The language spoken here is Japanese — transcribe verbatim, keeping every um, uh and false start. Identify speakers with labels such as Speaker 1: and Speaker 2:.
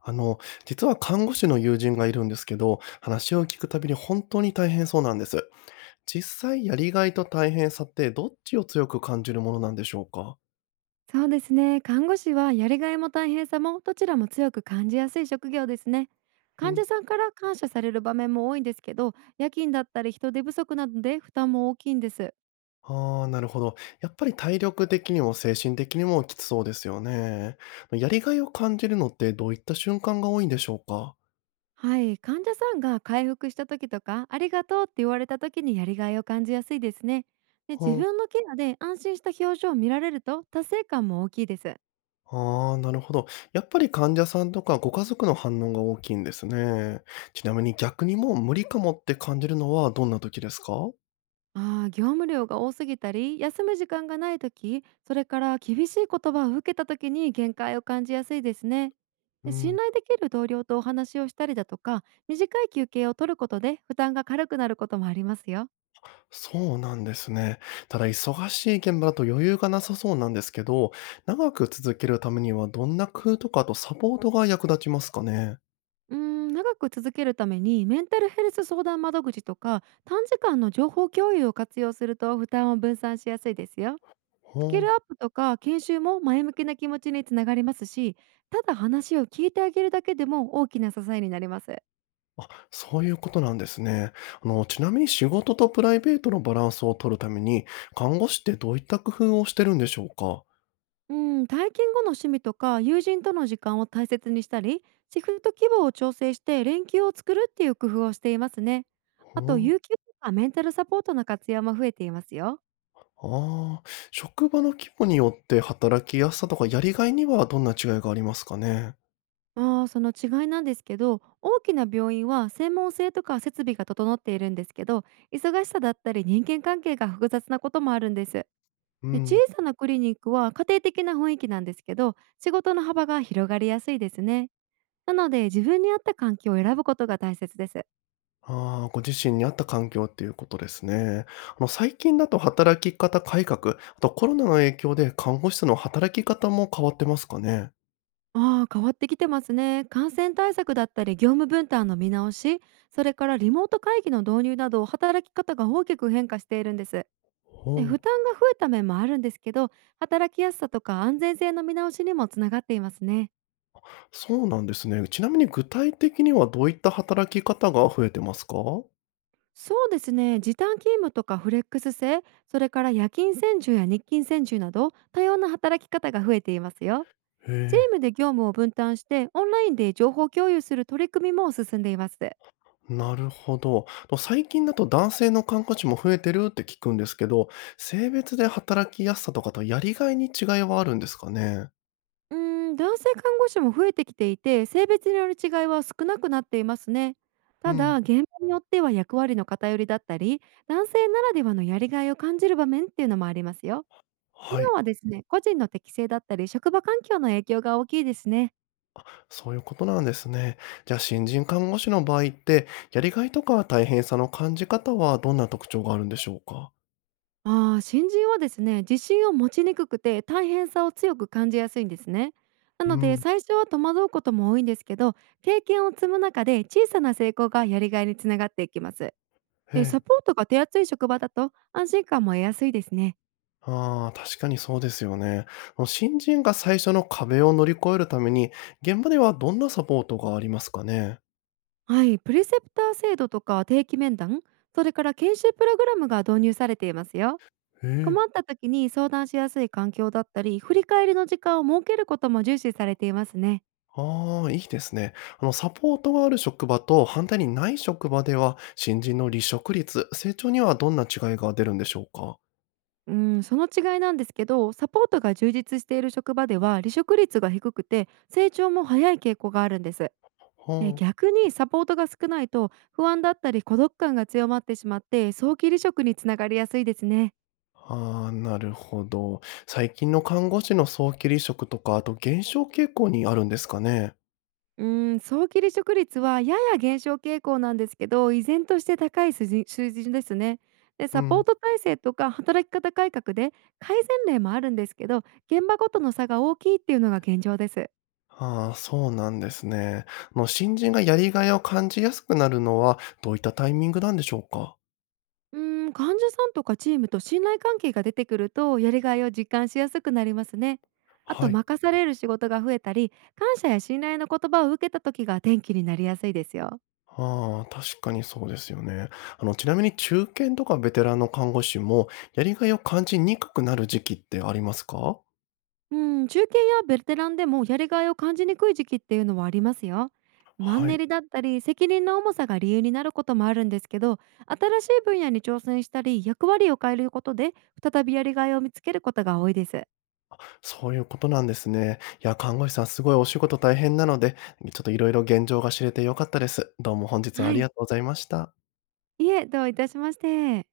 Speaker 1: あの、実は看護師の友人がいるんですけど、話を聞くたびに本当に大変そうなんです。実際、やりがいと大変さってどっちを強く感じるものなんでしょうか？
Speaker 2: そうですね。看護師はやりがいも大変さもどちらも強く感じやすい職業ですね。
Speaker 1: う
Speaker 2: 患
Speaker 1: ん。
Speaker 2: 者さんから感謝される場面も多いんですけど、夜勤だったり人手不足などで負担も大きいんです。
Speaker 1: ああ、なるほど。やっぱり体力的にも精神的にもきつそうですよね。やりがいを感じるのってどういった瞬間が多いんでしょうか？
Speaker 2: はい、患者さんが回復した時とか、ありがとうって言われた時にやりがいを感じやすいですね。で
Speaker 1: う
Speaker 2: 自
Speaker 1: ん。
Speaker 2: 分のケアで安心した表情を見られると達成感も大きいです。
Speaker 1: ああ、なるほど。やっぱり患者さんとかご家族の反応が大きいんですね。ちなみに逆にもう無理かもって感じるのはどんな時ですか？
Speaker 2: ああ、業務量が多すぎたり、休む時間がない時、それから厳しい言葉を受けた時に限界を感じやすいですね。
Speaker 1: う
Speaker 2: で
Speaker 1: ん。
Speaker 2: 信頼できる同僚とお話をしたりだとか、短い休憩を取ることで負担が軽くなることもありますよ。
Speaker 1: そうなんですね。ただ忙しい現場だと余裕がなさそうなんですけど、長く続けるためにはどんな工夫とかあとサポートが役立ちますかね。
Speaker 2: うーん、長く続けるためにメンタルヘルス相談窓口とか短時間の情報共有を活用すると負担を分散しやすいですよ。スキ
Speaker 1: ほ
Speaker 2: ル
Speaker 1: う。
Speaker 2: アップとか研修も前向きな気持ちにつながりますし、ただ話を聞いてあげるだけでも大きな支えになります。
Speaker 1: あ、そういうことなんですね。あの、ちなみに仕事とプライベートのバランスを取るために、看護師ってどういった工夫をしてるんでしょうか。
Speaker 2: うん、体験後の趣味とか友人との時間を大切にしたりシフト規模を調整して連休を作るっていう工夫をしていますね。あ
Speaker 1: ほ
Speaker 2: と
Speaker 1: う。
Speaker 2: 有給とかメンタルサポートの活用も増えていますよ。
Speaker 1: ああ、職場の規模によって働きやすさとかやりがいにはどんな違いがありますかね。
Speaker 2: あーその違いなんですけど、大きな病院は専門性とか設備が整っているんですけど、忙しさだったり人間関係が複雑なこともあるんです。
Speaker 1: う
Speaker 2: で小
Speaker 1: ん。
Speaker 2: さなクリニックは家庭的な雰囲気なんですけど、仕事の幅が広がりやすいですね。なので自分に合った環境を選ぶことが大切です。
Speaker 1: ああ、ご自身に合った環境っていうことですね。あの、最近だと働き方改革、あとコロナの影響で看護師の働き方も変わってますかね。
Speaker 2: ああ、変わってきてますね。感染対策だったり業務分担の見直し、それからリモート会議の導入など働き方が大きく変化しているんです。
Speaker 1: ほ
Speaker 2: で
Speaker 1: う、
Speaker 2: 負担が増えた面もあるんですけど、働きやすさとか安全性の見直しにもつながっていますね。
Speaker 1: そうなんですね。ちなみに具体的にはどういった働き方が増えてますか？
Speaker 2: そうですね。時短勤務とかフレックス制、それから夜勤専従や日勤専従など多様な働き方が増えていますよ。
Speaker 1: へ
Speaker 2: チームで業務を分担してオンラインで情報共有する取り組みも進んでいます。
Speaker 1: え、なるほど。と最近だと男性の看護師も増えてるって聞くんですけど、性別で働きやすさとかとやりがいに違いはあるんですかね？
Speaker 2: うーん、男性看護師も増えてきていて、性別による違いは少なくなっていますね。
Speaker 1: う
Speaker 2: ただ、
Speaker 1: ん、
Speaker 2: 現場によっては役割の偏りだったり、男性ならではのやりがいを感じる場面っていうのもありますよ。今
Speaker 1: はい。
Speaker 2: はですね、個人の適性だったり、職場環境の影響が大きいですね。
Speaker 1: あ、そういうことなんですね。じゃあ、新人看護師の場合って、やりがいとか大変さの感じ方はどんな特徴があるんでしょうか？
Speaker 2: ああ、新人はですね、自信を持ちにくくて大変さを強く感じやすいんですね。な
Speaker 1: う
Speaker 2: ので、
Speaker 1: ん。
Speaker 2: 最初は戸惑うことも多いんですけど、経験を積む中で小さな成功がやりがいにつながっていきます。
Speaker 1: え
Speaker 2: で、サ
Speaker 1: え。
Speaker 2: ポートが手厚い職場だと安心感も得やすいですね。
Speaker 1: ああ、確かにそうですよね。もう新人が最初の壁を乗り越えるために、現場ではどんなサポートがありますかね？
Speaker 2: はい、プレセプター制度とか定期面談、それから研修プログラムが導入されていますよ。
Speaker 1: へえ。
Speaker 2: 困った時に相談しやすい環境だったり、振り返りの時間を設けることも重視されていますね。
Speaker 1: ああ、いいですね。あの、サポートがある職場と反対にない職場では、新人の離職率、成長にはどんな違いが出るんでしょうか？
Speaker 2: うん、その違いなんですけど、サポートが充実している職場では離職率が低くて、成長も早い傾向があるんです。で
Speaker 1: はあ。
Speaker 2: 逆にサポートが少ないと不安だったり孤独感が強まってしまって早期離職につながりやすいですね。
Speaker 1: ああ、なるほど。最近の看護師の早期離職とか、あと減少傾向にあるんですかね。
Speaker 2: うーん、早期離職率はやや減少傾向なんですけど、依然として高い数字数字ですね。で、
Speaker 1: う
Speaker 2: サポー
Speaker 1: ん。
Speaker 2: ト体制とか働き方改革で改善例もあるんですけど、現場ごとの差が大きいっていうのが現状です。
Speaker 1: ああ、そうなんですね。あの、新人がやりがいを感じやすくなるのは、どういったタイミングなんでしょうか。
Speaker 2: うーん、患者さんとかチームと信頼関係が出てくると、やりがいを実感しやすくなりますね。あ
Speaker 1: は
Speaker 2: と、
Speaker 1: い。
Speaker 2: 任される仕事が増えたり、感謝や信頼の言葉を受けた時が転機になりやすいですよ。
Speaker 1: ああ、確かにそうですよね。あの、ちなみに中堅とかベテランの看護師も、やりがいを感じにくくなる時期ってありますか？
Speaker 2: うん、中堅やベテランでもやりがいを感じにくい時期っていうのはありますよ。マン
Speaker 1: は
Speaker 2: ネ
Speaker 1: い。
Speaker 2: リだったり責任の重さが理由になることもあるんですけど、新しい分野に挑戦したり役割を変えることで再びやりがいを見つけることが多いです。
Speaker 1: そういうことなんですね。いや、看護師さんすごいお仕事大変なので、ちょっといろいろ現状が知れてよかったです。どうも本日はあ
Speaker 2: は
Speaker 1: りが
Speaker 2: い。
Speaker 1: とうございました。
Speaker 2: いえ、どういたしまして。